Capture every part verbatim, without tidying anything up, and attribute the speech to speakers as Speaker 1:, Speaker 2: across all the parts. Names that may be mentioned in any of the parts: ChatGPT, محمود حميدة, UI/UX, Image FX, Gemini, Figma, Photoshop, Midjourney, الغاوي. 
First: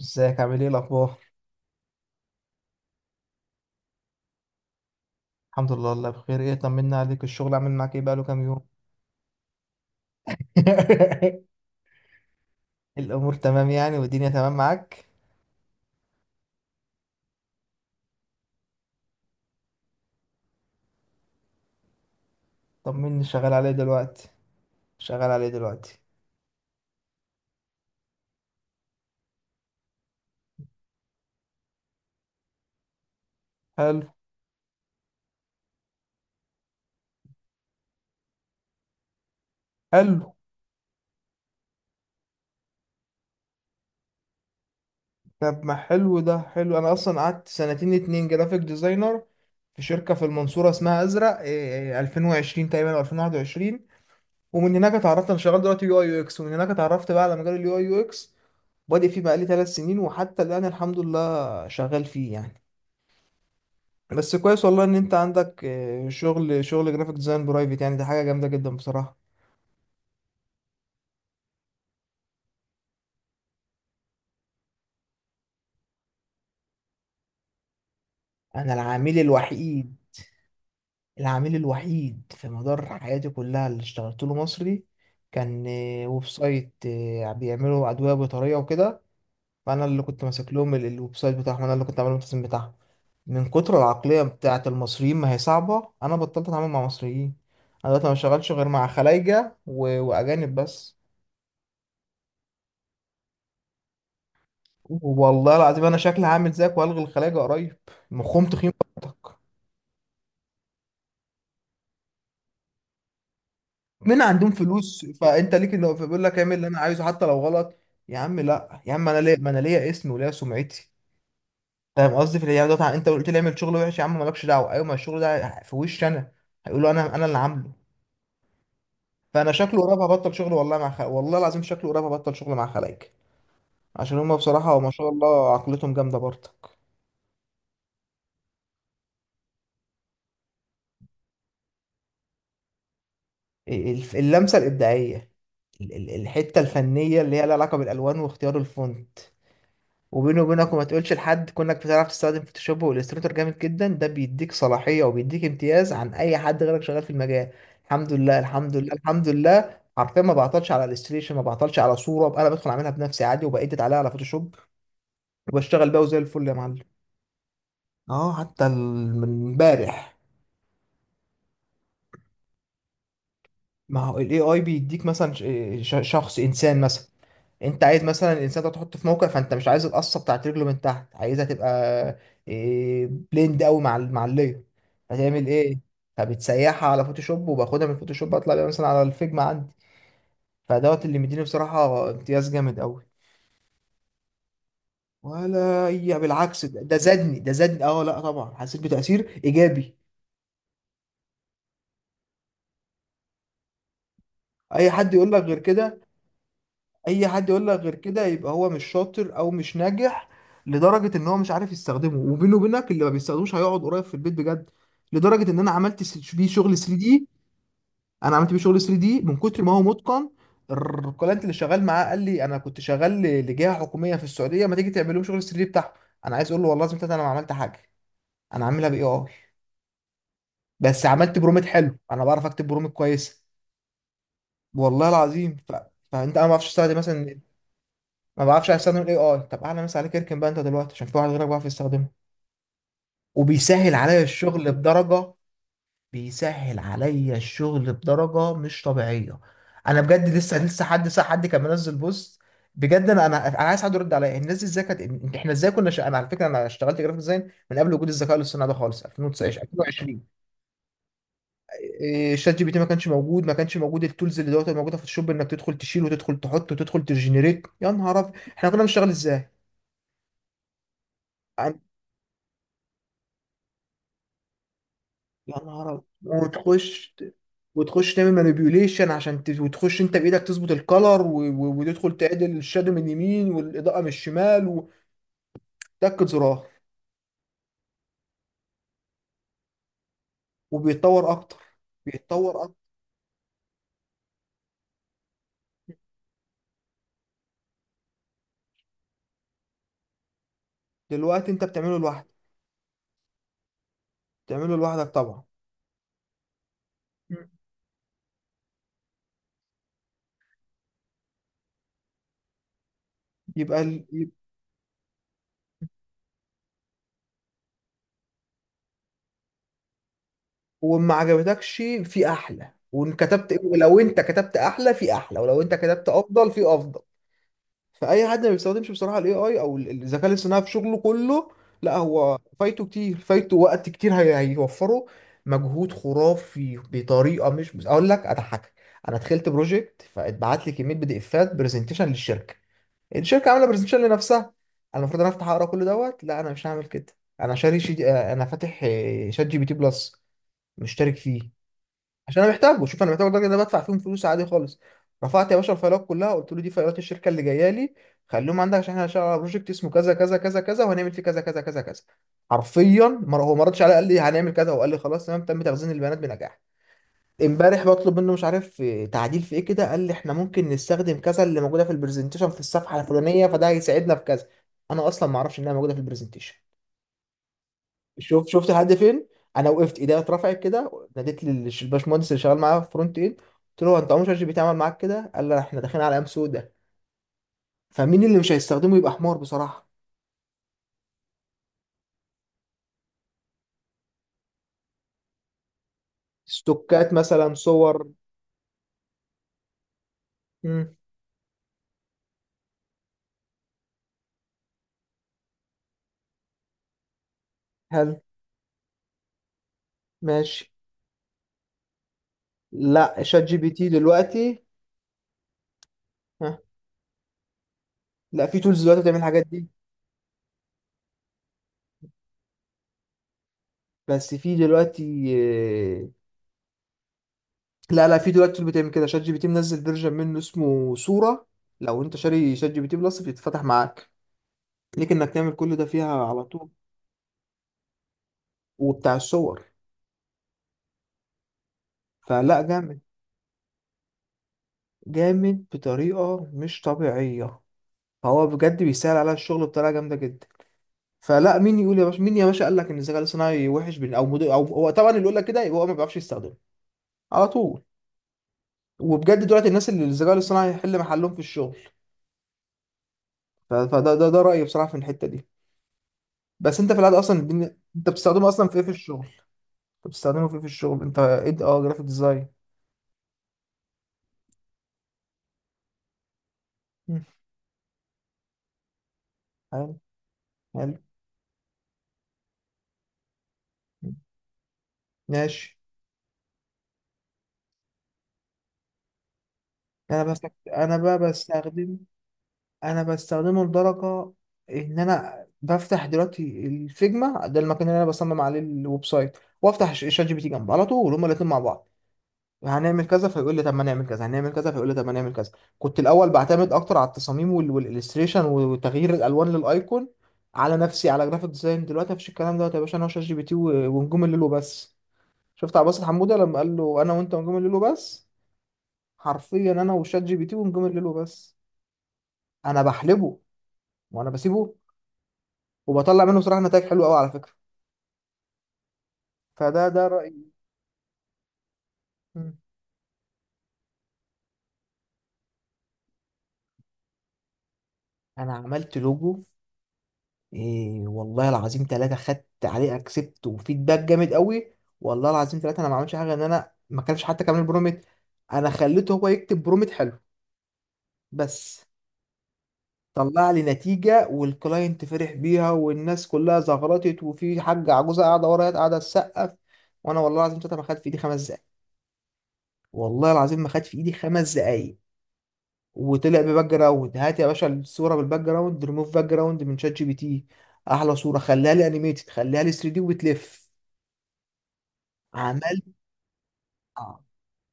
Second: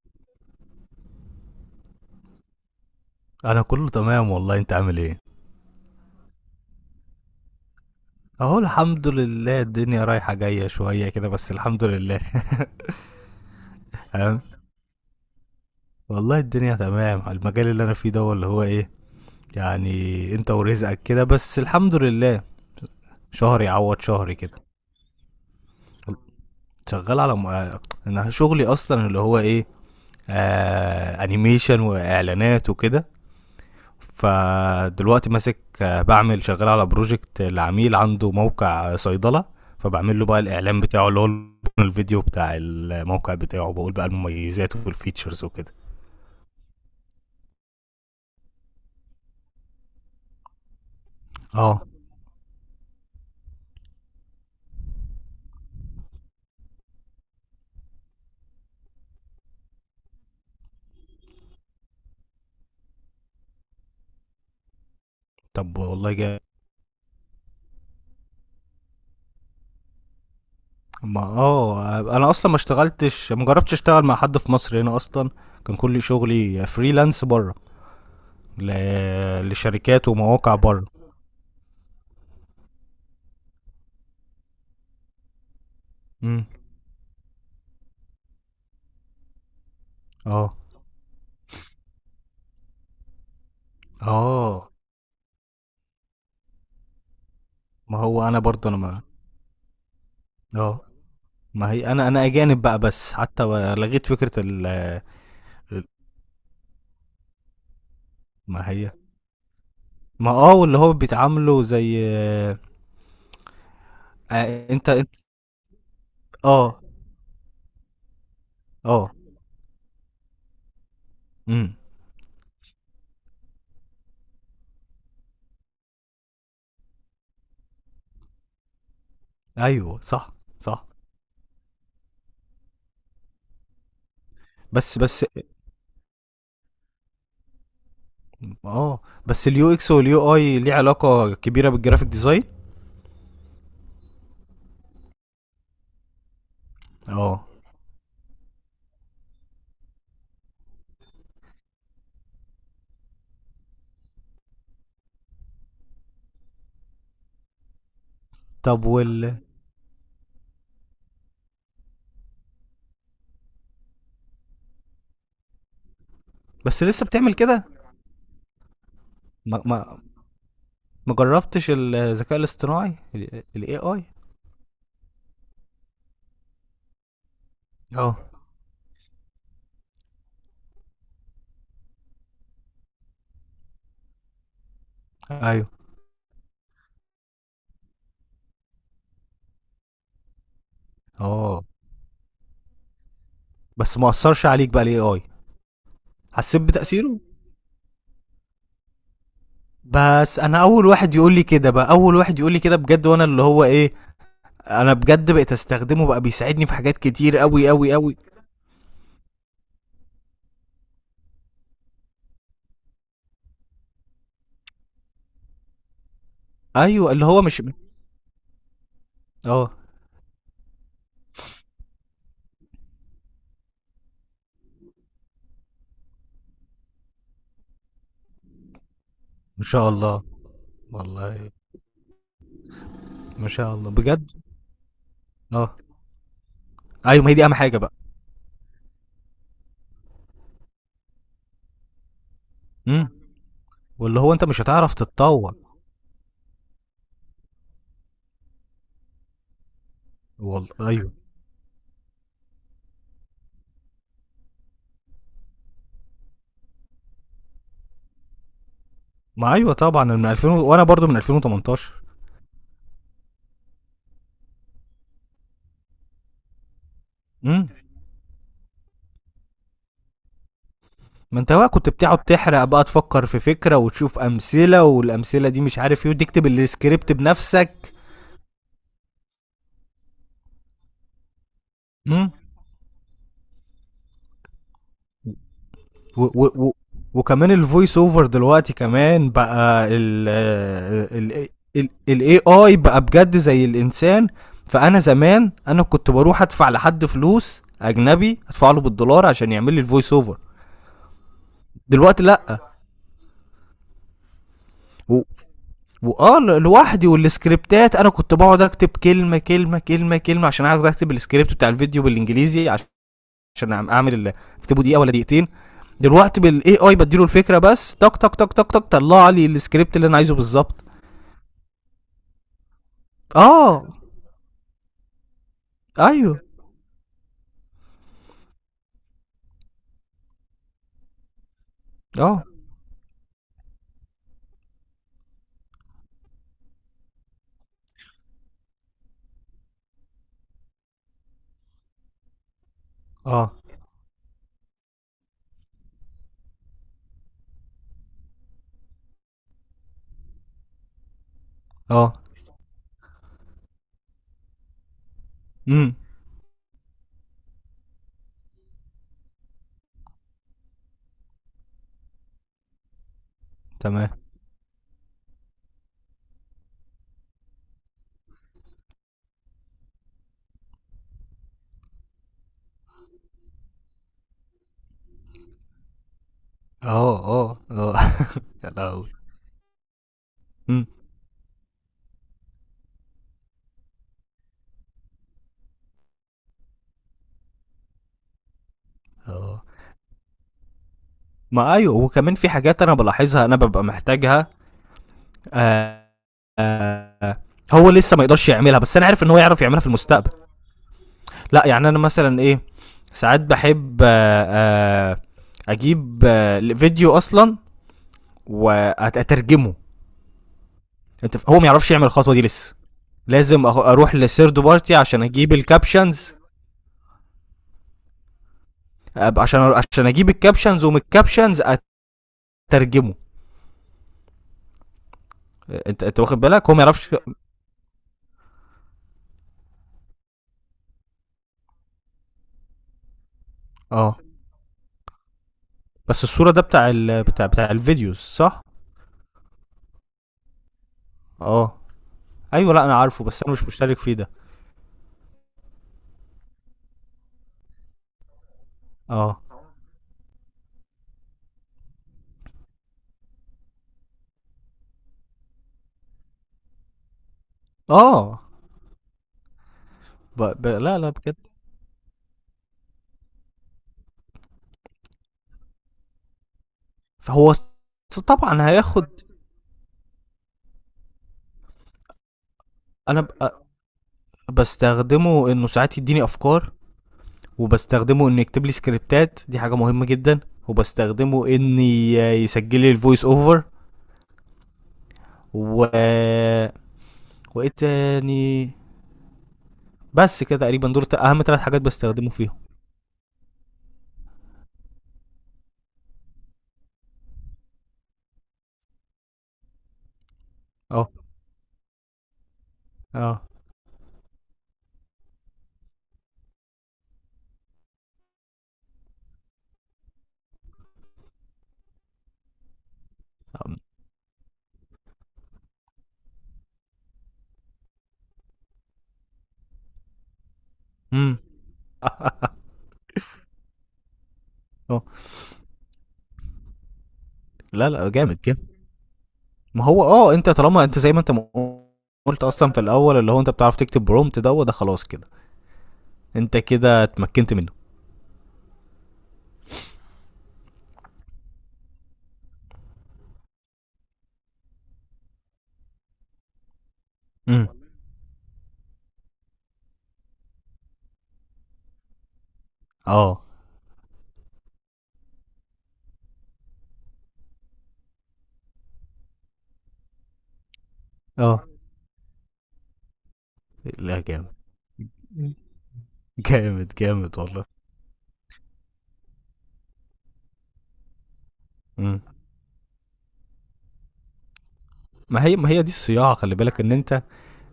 Speaker 1: ازيك، عامل ايه، الاخبار؟
Speaker 2: انا كله تمام والله. انت عامل ايه؟
Speaker 1: الحمد لله والله بخير. ايه، طمنا عليك، الشغل عامل معاك ايه؟ بقاله كام
Speaker 2: اهو
Speaker 1: يوم؟
Speaker 2: الحمد لله، الدنيا رايحة جاية شوية كده، بس الحمد لله.
Speaker 1: الامور تمام يعني، والدنيا
Speaker 2: تمام.
Speaker 1: تمام معاك؟
Speaker 2: والله الدنيا تمام. المجال اللي انا فيه ده هو اللي هو ايه يعني، انت ورزقك كده، بس الحمد لله.
Speaker 1: طمني، شغال
Speaker 2: شهر
Speaker 1: عليه
Speaker 2: يعوض
Speaker 1: دلوقتي؟
Speaker 2: شهري كده.
Speaker 1: شغال عليه دلوقتي؟
Speaker 2: شغال على م... انا شغلي اصلا اللي هو ايه آه... انيميشن واعلانات وكده.
Speaker 1: حلو.
Speaker 2: فدلوقتي ماسك آه، بعمل، شغال على بروجكت لعميل عنده موقع صيدلة. فبعمل له
Speaker 1: حلو.
Speaker 2: بقى الإعلان بتاعه، اللي هو الفيديو بتاع الموقع بتاعه، بقول بقى المميزات والفيتشرز
Speaker 1: طب
Speaker 2: وكده.
Speaker 1: ما حلو، ده حلو. انا اصلا قعدت سنتين اتنين جرافيك ديزاينر في شركة في المنصورة اسمها ازرق،
Speaker 2: اه.
Speaker 1: إيه، ألفين و عشرين تقريبا او ألفين وواحد وعشرين. ومن هناك اتعرفت، انا شغال دلوقتي يو اي يو اكس، ومن هناك اتعرفت بقى على مجال اليو اي يو اكس. بادئ فيه بقالي ثلاث سنين، وحتى الآن الحمد لله شغال فيه يعني. بس كويس والله ان انت عندك
Speaker 2: طب
Speaker 1: آه،
Speaker 2: والله جا
Speaker 1: شغل شغل جرافيك ديزاين برايفت، يعني دي حاجه جامده جدا بصراحه.
Speaker 2: ما اه انا اصلا ما اشتغلتش، ما جربتش اشتغل مع حد في مصر هنا اصلا. كان كل شغلي فريلانس بره، ل...
Speaker 1: انا العميل الوحيد
Speaker 2: لشركات ومواقع بره.
Speaker 1: العميل الوحيد في مدار حياتي كلها اللي اشتغلت له مصري. كان آه، ويب
Speaker 2: امم.
Speaker 1: سايت آه، بيعملوا ادويه بطاريه وكده. فانا اللي كنت ماسك
Speaker 2: اه.
Speaker 1: لهم ال- الويب سايت بتاعهم، انا اللي كنت عامل التصميم بتاعهم. من كتر العقليه بتاعه
Speaker 2: اه.
Speaker 1: المصريين، ما هي صعبه، انا بطلت اتعامل مع مصريين. انا
Speaker 2: ما
Speaker 1: دلوقتي ما
Speaker 2: هو انا
Speaker 1: بشتغلش غير
Speaker 2: برضه انا
Speaker 1: مع
Speaker 2: ما
Speaker 1: خلايجه و... واجانب
Speaker 2: اه.
Speaker 1: بس.
Speaker 2: ما هي انا انا اجانب بقى بس، حتى لغيت فكره ال ال-
Speaker 1: والله العظيم انا شكلي هعمل زيك والغي الخلاجه قريب. مخهم
Speaker 2: ما
Speaker 1: تخين
Speaker 2: هي
Speaker 1: برضك.
Speaker 2: ما اه واللي هو بيتعاملوا زي
Speaker 1: من عندهم
Speaker 2: آه انت
Speaker 1: فلوس
Speaker 2: انت
Speaker 1: فانت ليك، اللي هو فبيقول لك اعمل اللي انا
Speaker 2: اه.
Speaker 1: عايزه حتى لو غلط. يا عم لا، يا عم
Speaker 2: اه.
Speaker 1: انا ليا، ما انا ليا اسمي وليا سمعتي.
Speaker 2: امم.
Speaker 1: فاهم قصدي؟ في الايام دوت انت قلت لي اعمل شغل وحش، يا عم مالكش دعوه. ايوه، ما الشغل ده في وشي انا. هيقولوا انا انا اللي عامله. فانا شكله
Speaker 2: ايوه
Speaker 1: قريب
Speaker 2: صح.
Speaker 1: هبطل شغل والله
Speaker 2: صح.
Speaker 1: مع خ... والله العظيم شكله قريب هبطل شغل مع خلايك. عشان هم بصراحه ما
Speaker 2: بس
Speaker 1: شاء
Speaker 2: بس
Speaker 1: الله عقلتهم جامده برضك.
Speaker 2: اه، بس اليو اكس واليو اي ليه علاقه كبيره بالجرافيك ديزاين؟
Speaker 1: الف- اللمسة الإبداعية. ال- ال- الحتة الفنية اللي
Speaker 2: اه.
Speaker 1: هي لها علاقة بالألوان واختيار الفونت. وبيني وبينك وما تقولش لحد، كونك بتعرف تستخدم فوتوشوب والستريتور جامد جدا، ده بيديك صلاحية وبيديك امتياز عن أي حد غيرك شغال في المجال. الحمد لله، الحمد
Speaker 2: طب
Speaker 1: لله، الحمد
Speaker 2: وال
Speaker 1: لله، حرفيا ما بعطلش على الستريشن، ما بعطلش على صورة، أنا بدخل أعملها بنفسي عادي وبأديت عليها على فوتوشوب، وبشتغل بيها وزي الفل يا
Speaker 2: بس
Speaker 1: معلم.
Speaker 2: لسه بتعمل كده؟
Speaker 1: اه، حتى ال- من
Speaker 2: ما ما
Speaker 1: امبارح.
Speaker 2: ما جربتش الذكاء الاصطناعي، الاي
Speaker 1: ما
Speaker 2: اي؟
Speaker 1: هو الاي اي بيديك مثلا ش- ش- شخص انسان مثلا. انت عايز
Speaker 2: اه.
Speaker 1: مثلا الانسان ده تحطه في موقع فانت مش عايز القصه بتاعت رجله من تحت، عايزها تبقى إيه، بليند قوي مع ال- مع اللير. هتعمل
Speaker 2: ايوه.
Speaker 1: ايه؟ فبتسيحها على فوتوشوب وباخدها من فوتوشوب اطلع بيها مثلا على الفيجما عندي. فدوت اللي مديني
Speaker 2: اه.
Speaker 1: بصراحه امتياز جامد قوي.
Speaker 2: بس ما اثرش عليك بقى الاي اي؟
Speaker 1: ولا هي
Speaker 2: حسيت
Speaker 1: بالعكس، ده ده
Speaker 2: بتاثيره.
Speaker 1: زادني، ده زادني، اه لا طبعا حسيت بتاثير ايجابي.
Speaker 2: بس انا اول واحد يقول لي كده بقى، اول واحد يقول لي كده بجد. وانا اللي هو ايه
Speaker 1: اي
Speaker 2: انا
Speaker 1: حد
Speaker 2: بجد
Speaker 1: يقول لك
Speaker 2: بقيت
Speaker 1: غير كده،
Speaker 2: استخدمه بقى، بيساعدني في حاجات
Speaker 1: اي
Speaker 2: كتير
Speaker 1: حد يقول
Speaker 2: قوي
Speaker 1: لك
Speaker 2: قوي
Speaker 1: غير
Speaker 2: قوي.
Speaker 1: كده يبقى هو مش شاطر او مش ناجح. لدرجه ان هو مش عارف يستخدمه، وبينه وبينك اللي ما بيستخدموش هيقعد قريب في البيت بجد. لدرجه ان انا عملت س- بيه شغل ثلاثة
Speaker 2: ايوه اللي
Speaker 1: دي.
Speaker 2: هو مش
Speaker 1: انا عملت بيه شغل ثري دي من كتر
Speaker 2: اه.
Speaker 1: ما هو متقن. الكلاينت اللي شغال معاه قال لي: انا كنت شغال ل- لجهه حكوميه في السعوديه، ما تيجي تعمل لهم شغل ثلاثة دي بتاعهم. انا عايز اقول له والله لازم، انا ما عملت حاجه، انا عاملها باي اي،
Speaker 2: ما شاء الله.
Speaker 1: بس عملت
Speaker 2: والله.
Speaker 1: برومت حلو، انا بعرف اكتب برومت كويسه.
Speaker 2: ما شاء الله بجد.
Speaker 1: والله العظيم ف...
Speaker 2: اه.
Speaker 1: فانت، انا ما اعرفش استخدم
Speaker 2: ايوه ما هي
Speaker 1: مثلا،
Speaker 2: دي اهم حاجه بقى.
Speaker 1: ما بعرفش استخدم الاي اي. طب اعلى مثال عليك، اركن بقى انت دلوقتي عشان في واحد غيرك بيعرف يستخدمه
Speaker 2: امم.
Speaker 1: وبيسهل
Speaker 2: واللي
Speaker 1: عليا
Speaker 2: هو انت مش
Speaker 1: الشغل
Speaker 2: هتعرف
Speaker 1: بدرجه.
Speaker 2: تتطور.
Speaker 1: بيسهل عليا الشغل بدرجه مش طبيعيه. انا بجد لسه
Speaker 2: والله
Speaker 1: لسه، حد
Speaker 2: ايوه.
Speaker 1: ساعه حد كان منزل بوست، بجد انا انا انا عايز حد يرد عليا الناس دي ازاي كانت. إن- احنا ازاي كنا ش... انا على فكره انا اشتغلت جرافيك ديزاين من قبل وجود الذكاء الاصطناعي ده خالص،
Speaker 2: ما
Speaker 1: ألفين وتسعتاشر،
Speaker 2: ايوه طبعا، أنا
Speaker 1: ألفين و عشرين.
Speaker 2: من ألفين و- وانا برضو من ألفين وتمنتاشر.
Speaker 1: إيه، شات جي بي تي ما كانش موجود، ما كانش موجود التولز اللي دلوقتي موجوده في الشوب، انك تدخل تشيل وتدخل تحط وتدخل تجنريت.
Speaker 2: امم.
Speaker 1: يا نهار ابيض، احنا كنا بنشتغل ازاي؟
Speaker 2: ما انت بقى كنت بتقعد تحرق بقى، تفكر في فكره وتشوف امثله، والامثله دي
Speaker 1: يا
Speaker 2: مش
Speaker 1: نهار أبيض.
Speaker 2: عارف ايه، وتكتب السكريبت
Speaker 1: وتخش،
Speaker 2: بنفسك.
Speaker 1: وتخش تعمل مانيبيوليشن عشان ت... وتخش انت بايدك تظبط الكلر و... و... وتدخل
Speaker 2: امم.
Speaker 1: تعدل الشادو من اليمين والاضاءه من الشمال،
Speaker 2: و
Speaker 1: وتاكد
Speaker 2: و
Speaker 1: زرار.
Speaker 2: و وكمان الفويس اوفر دلوقتي كمان بقى ال
Speaker 1: وبيتطور
Speaker 2: ال
Speaker 1: اكتر.
Speaker 2: ال الاي
Speaker 1: بيتطور
Speaker 2: اي
Speaker 1: اكتر.
Speaker 2: بقى بجد زي الانسان. فانا زمان انا كنت بروح ادفع لحد فلوس اجنبي، ادفع له بالدولار عشان يعمل لي الفويس اوفر.
Speaker 1: دلوقتي انت بتعمله
Speaker 2: دلوقتي
Speaker 1: لوحدك.
Speaker 2: لا.
Speaker 1: بتعمله لوحدك
Speaker 2: و-
Speaker 1: طبعا.
Speaker 2: واه ل- لوحدي،
Speaker 1: مم.
Speaker 2: والسكريبتات انا كنت بقعد اكتب كلمه كلمه كلمه كلمه عشان اقعد اكتب السكريبت بتاع الفيديو بالانجليزي، عش- عشان
Speaker 1: يبقى ال...
Speaker 2: اعمل
Speaker 1: يب-
Speaker 2: ال- اكتبه دقيقه ولا دقيقتين. دلوقتي بالاي اي بديله الفكره بس، تك تك تك تك تك، طلع لي السكريبت اللي انا عايزه بالظبط.
Speaker 1: وما عجبتكش. في احلى، وان كتبت،
Speaker 2: اه.
Speaker 1: لو انت كتبت احلى في احلى، ولو انت كتبت
Speaker 2: ايوه.
Speaker 1: افضل في افضل. فاي حد ما بيستخدمش بصراحه الاي اي او ال- الذكاء الاصطناعي في شغله كله، لا هو
Speaker 2: اه.
Speaker 1: فايته كتير، فايته وقت كتير، هي- هيوفره مجهود خرافي بطريقه مش، بس اقول لك اضحكك. انا دخلت بروجكت فاتبعت لي كميه بي دي افات، برزنتيشن للشركه، الشركه
Speaker 2: اه.
Speaker 1: عامله برزنتيشن لنفسها. انا المفروض انا افتح اقرا كل دوت. لا، انا مش هعمل كده. انا شاري شي... انا فاتح آه، شات جي بي تي بلس، مشترك فيه،
Speaker 2: اه.
Speaker 1: عشان انا محتاجه. شوف، انا محتاجه الراجل ده بدفع فيهم فلوس عادي خالص. رفعت يا باشا
Speaker 2: امم.
Speaker 1: الفايلات كلها، قلت له دي فايلات الشركه اللي جايه لي، خليهم عندك عشان احنا هنشتغل على بروجكت اسمه كذا كذا كذا كذا، وهنعمل فيه كذا كذا كذا كذا. حرفيا مر- هو ما ردش عليا، قال
Speaker 2: تمام.
Speaker 1: لي هنعمل كذا وقال لي خلاص تمام، تم تخزين البيانات بنجاح. امبارح بطلب منه مش عارف آه، تعديل في ايه كده، قال لي احنا ممكن نستخدم كذا اللي موجوده في البرزنتيشن في الصفحه الفلانيه، فده هيساعدنا في كذا. انا اصلا ما اعرفش انها موجوده في البرزنتيشن.
Speaker 2: اه. اه. اه.
Speaker 1: شوف، شفت
Speaker 2: يا
Speaker 1: لحد
Speaker 2: لهوي.
Speaker 1: فين. انا وقفت ايديا اترفعت
Speaker 2: امم.
Speaker 1: كده، ناديت للباشمهندس اللي شغال معايا فرونت اند، قلت له: هو انت عمرك شات جي بي تي عمل معاك كده؟ قال لي احنا داخلين على ايام سودة. فمين اللي مش هيستخدمه يبقى حمار
Speaker 2: اه.
Speaker 1: بصراحه.
Speaker 2: ما ايوه، وكمان في حاجات انا بلاحظها انا ببقى محتاجها. آه
Speaker 1: ستوكات
Speaker 2: آه
Speaker 1: مثلا،
Speaker 2: هو
Speaker 1: صور.
Speaker 2: لسه ما يقدرش يعملها، بس انا عارف ان هو يعرف يعملها في المستقبل.
Speaker 1: امم.
Speaker 2: لا يعني انا مثلا ايه، ساعات بحب آه، آه، اجيب آه، فيديو اصلا
Speaker 1: هل.
Speaker 2: واترجمه.
Speaker 1: ماشي.
Speaker 2: انت ف- هو ما يعرفش يعمل الخطوه دي لسه.
Speaker 1: لا، شات جي بي
Speaker 2: لازم أخ-
Speaker 1: تي
Speaker 2: اروح
Speaker 1: دلوقتي.
Speaker 2: لسيرد بارتي عشان اجيب الكابشنز،
Speaker 1: ها. لا، في تولز دلوقتي بتعمل
Speaker 2: أب-
Speaker 1: الحاجات
Speaker 2: عشان
Speaker 1: دي.
Speaker 2: عشان اجيب الكابشنز، ومن الكابشنز اترجمه.
Speaker 1: بس في دلوقتي
Speaker 2: انت
Speaker 1: آه،
Speaker 2: انت واخد بالك هو ما يعرفش.
Speaker 1: لا لا، في دلوقتي tool بتعمل كده، شات جي بي تي منزل فيرجن منه اسمه صوره. لو انت شاري شات جي بي تي بلس بيتفتح معاك،
Speaker 2: اه.
Speaker 1: ليك انك تعمل كل ده فيها
Speaker 2: بس
Speaker 1: على
Speaker 2: الصوره ده
Speaker 1: طول.
Speaker 2: بتاع ال... بتاع بتاع الفيديوز صح؟
Speaker 1: وبتاع الصور.
Speaker 2: اه.
Speaker 1: فلا،
Speaker 2: ايوه، لا انا
Speaker 1: جامد.
Speaker 2: عارفه، بس انا مش مشترك فيه ده.
Speaker 1: جامد بطريقة مش طبيعية. فهو بجد بيسهل على
Speaker 2: اه.
Speaker 1: الشغل بطريقة جامدة جدا. فلا، مين يقول يا باشا، مين يا باشا قال لك ان الذكاء الاصطناعي وحش؟ بن او مدو او هو طبعا اللي يقول لك كده يبقى هو ما بيعرفش يستخدمه على طول.
Speaker 2: اه.
Speaker 1: وبجد دلوقتي الناس اللي الذكاء
Speaker 2: ب... ب...
Speaker 1: الاصطناعي هيحل
Speaker 2: لا لا
Speaker 1: محلهم
Speaker 2: بجد.
Speaker 1: في الشغل. ف- فده ده ده رأيي بصراحة في الحتة دي. بس انت في العاده اصلا
Speaker 2: فهو
Speaker 1: الدنيا- انت بتستخدمه
Speaker 2: طبعا
Speaker 1: اصلا في ايه في
Speaker 2: هياخد.
Speaker 1: الشغل؟ انت بتستخدمه في ايه في الشغل انت؟ ايه، اه، جرافيك ديزاين.
Speaker 2: انا ب- بستخدمه انه ساعات يديني افكار.
Speaker 1: مم.
Speaker 2: وبستخدمه انه يكتب لي سكريبتات، دي حاجه
Speaker 1: حلو.
Speaker 2: مهمه جدا.
Speaker 1: حلو.
Speaker 2: وبستخدمه ان ي- يسجل لي الفويس اوفر.
Speaker 1: مم. ماشي.
Speaker 2: و، وايه تاني.
Speaker 1: انا بس،
Speaker 2: بس كده تقريبا،
Speaker 1: انا
Speaker 2: دول ت-
Speaker 1: بقى
Speaker 2: اهم ثلاث حاجات
Speaker 1: بستخدمه.
Speaker 2: بستخدمه فيهم.
Speaker 1: انا بستخدمه لدرجه ان انا بفتح دلوقتي الفيجما، ده المكان اللي انا بصمم عليه الويب سايت، وافتح ش- شات جي بي تي جنبه على
Speaker 2: اه.
Speaker 1: طول، هما الاتنين مع بعض. هنعمل كذا
Speaker 2: اه.
Speaker 1: فيقول لي طب ما نعمل كذا، هنعمل كذا فيقول لي طب ما نعمل كذا. كنت الاول بعتمد اكتر على التصاميم وال- والالستريشن وتغيير الالوان للايكون، على نفسي على جرافيك ديزاين. دلوقتي مفيش الكلام دوت يا باشا، انا وشات جي بي تي و- ونجوم الليل وبس. شفت عباس حموده لما قال له انا وانت ونجوم الليل وبس؟ حرفيا انا وشات جي بي تي ونجوم الليل
Speaker 2: امم.
Speaker 1: وبس. انا بحلبه وانا بسيبه،
Speaker 2: اه.
Speaker 1: وبطلع منه بصراحه نتائج حلوه قوي على فكره.
Speaker 2: لا لا جامد جامد. ما
Speaker 1: فده
Speaker 2: هو
Speaker 1: ده
Speaker 2: اه
Speaker 1: رايي.
Speaker 2: انت طالما انت زي ما انت م- قلت
Speaker 1: مم.
Speaker 2: اصلا في الاول، اللي هو انت بتعرف تكتب برومت، ده وده خلاص كده، انت كده اتمكنت منه.
Speaker 1: انا عملت لوجو، إيه والله العظيم ثلاثه، خدت عليه اكسبت وفيدباك جامد قوي. والله العظيم ثلاثه، انا ما عملتش حاجه، ان انا ما كانش حتى كمان
Speaker 2: امم.
Speaker 1: برومت، انا خليته هو يكتب برومت حلو بس،
Speaker 2: اه.
Speaker 1: طلع لي نتيجه والكلاينت فرح بيها والناس كلها زغرطت وفي حاجه عجوزه قاعده ورايا قاعده تسقف. وانا والله العظيم ثلاثه ما خدت في ايدي خمس دقايق،
Speaker 2: اه.
Speaker 1: والله العظيم ما خدت في ايدي
Speaker 2: لا
Speaker 1: خمس
Speaker 2: جامد.
Speaker 1: دقايق. وطلع بباك
Speaker 2: جامد
Speaker 1: جراوند،
Speaker 2: جامد
Speaker 1: هات يا
Speaker 2: والله.
Speaker 1: باشا الصوره بالباك جراوند، ريموف باك جراوند من شات جي بي تي، احلى صوره، خليها لي
Speaker 2: مم.
Speaker 1: انيميتد، خليها لي ثري دي وبتلف.
Speaker 2: ما هي ما
Speaker 1: عمل
Speaker 2: هي دي الصياعه، خلي بالك ان انت،
Speaker 1: آه.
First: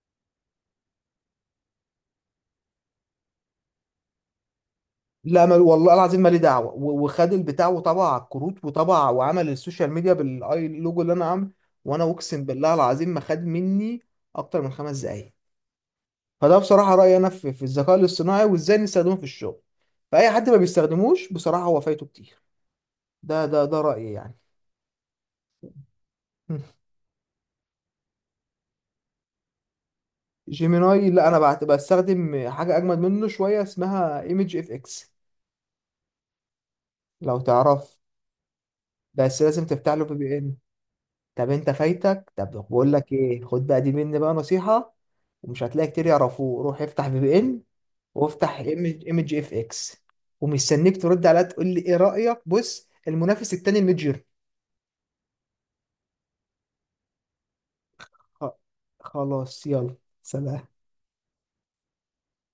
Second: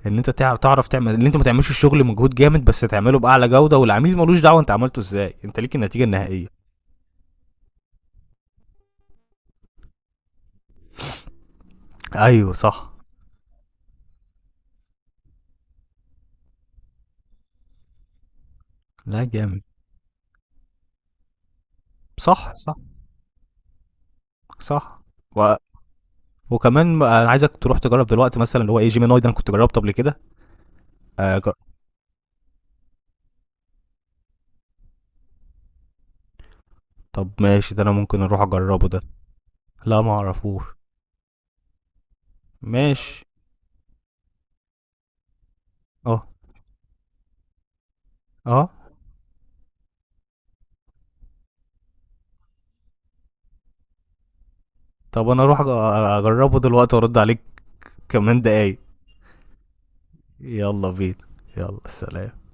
Speaker 2: ان انت تعرف تعرف تعمل، ان انت ما تعملش الشغل مجهود جامد بس تعمله باعلى جوده، والعميل ملوش دعوه انت عملته ازاي،
Speaker 1: لا، ما
Speaker 2: انت ليك
Speaker 1: والله
Speaker 2: النتيجه
Speaker 1: العظيم مالي
Speaker 2: النهائيه.
Speaker 1: دعوه و- وخد البتاع وطبع على الكروت وطبع وعمل السوشيال ميديا بالاي لوجو اللي انا عامله. وانا اقسم
Speaker 2: ايوه
Speaker 1: بالله
Speaker 2: صح.
Speaker 1: العظيم ما خد مني اكتر من خمس دقايق. فده بصراحه رايي انا في, في الذكاء الاصطناعي وازاي نستخدمه في
Speaker 2: لا
Speaker 1: الشغل.
Speaker 2: جامد.
Speaker 1: فاي حد ما بيستخدموش بصراحه هو فايته كتير.
Speaker 2: صح صح
Speaker 1: ده ده ده رايي يعني.
Speaker 2: صح. و... وكمان م- انا عايزك تروح تجرب دلوقتي مثلا اللي هو ايه، جيميناي ده انا كنت جربته قبل كده.
Speaker 1: جيميناي، لا
Speaker 2: آه
Speaker 1: انا
Speaker 2: جر...
Speaker 1: بعت بستخدم حاجه اجمد منه شويه اسمها ايمج اف اكس،
Speaker 2: طب
Speaker 1: لو
Speaker 2: ماشي، ده انا
Speaker 1: تعرف.
Speaker 2: ممكن اروح اجربه ده.
Speaker 1: بس لازم تفتح
Speaker 2: لا
Speaker 1: له
Speaker 2: ما
Speaker 1: في بي ان.
Speaker 2: اعرفوش.
Speaker 1: طب انت فايتك. طب بقول لك
Speaker 2: ماشي.
Speaker 1: ايه، خد بقى دي مني بقى نصيحه، ومش هتلاقي كتير
Speaker 2: اه.
Speaker 1: يعرفوه. روح افتح في بي ان وافتح
Speaker 2: اه.
Speaker 1: ايمج اف اكس، ومستنيك ترد عليا تقول لي ايه رايك. بص المنافس التاني الميدجر.
Speaker 2: طب انا اروح أج- اجربه دلوقتي وارد عليك كمان
Speaker 1: خ-
Speaker 2: دقايق.
Speaker 1: خلاص، يلا سلام.
Speaker 2: يلا بينا. يلا سلام.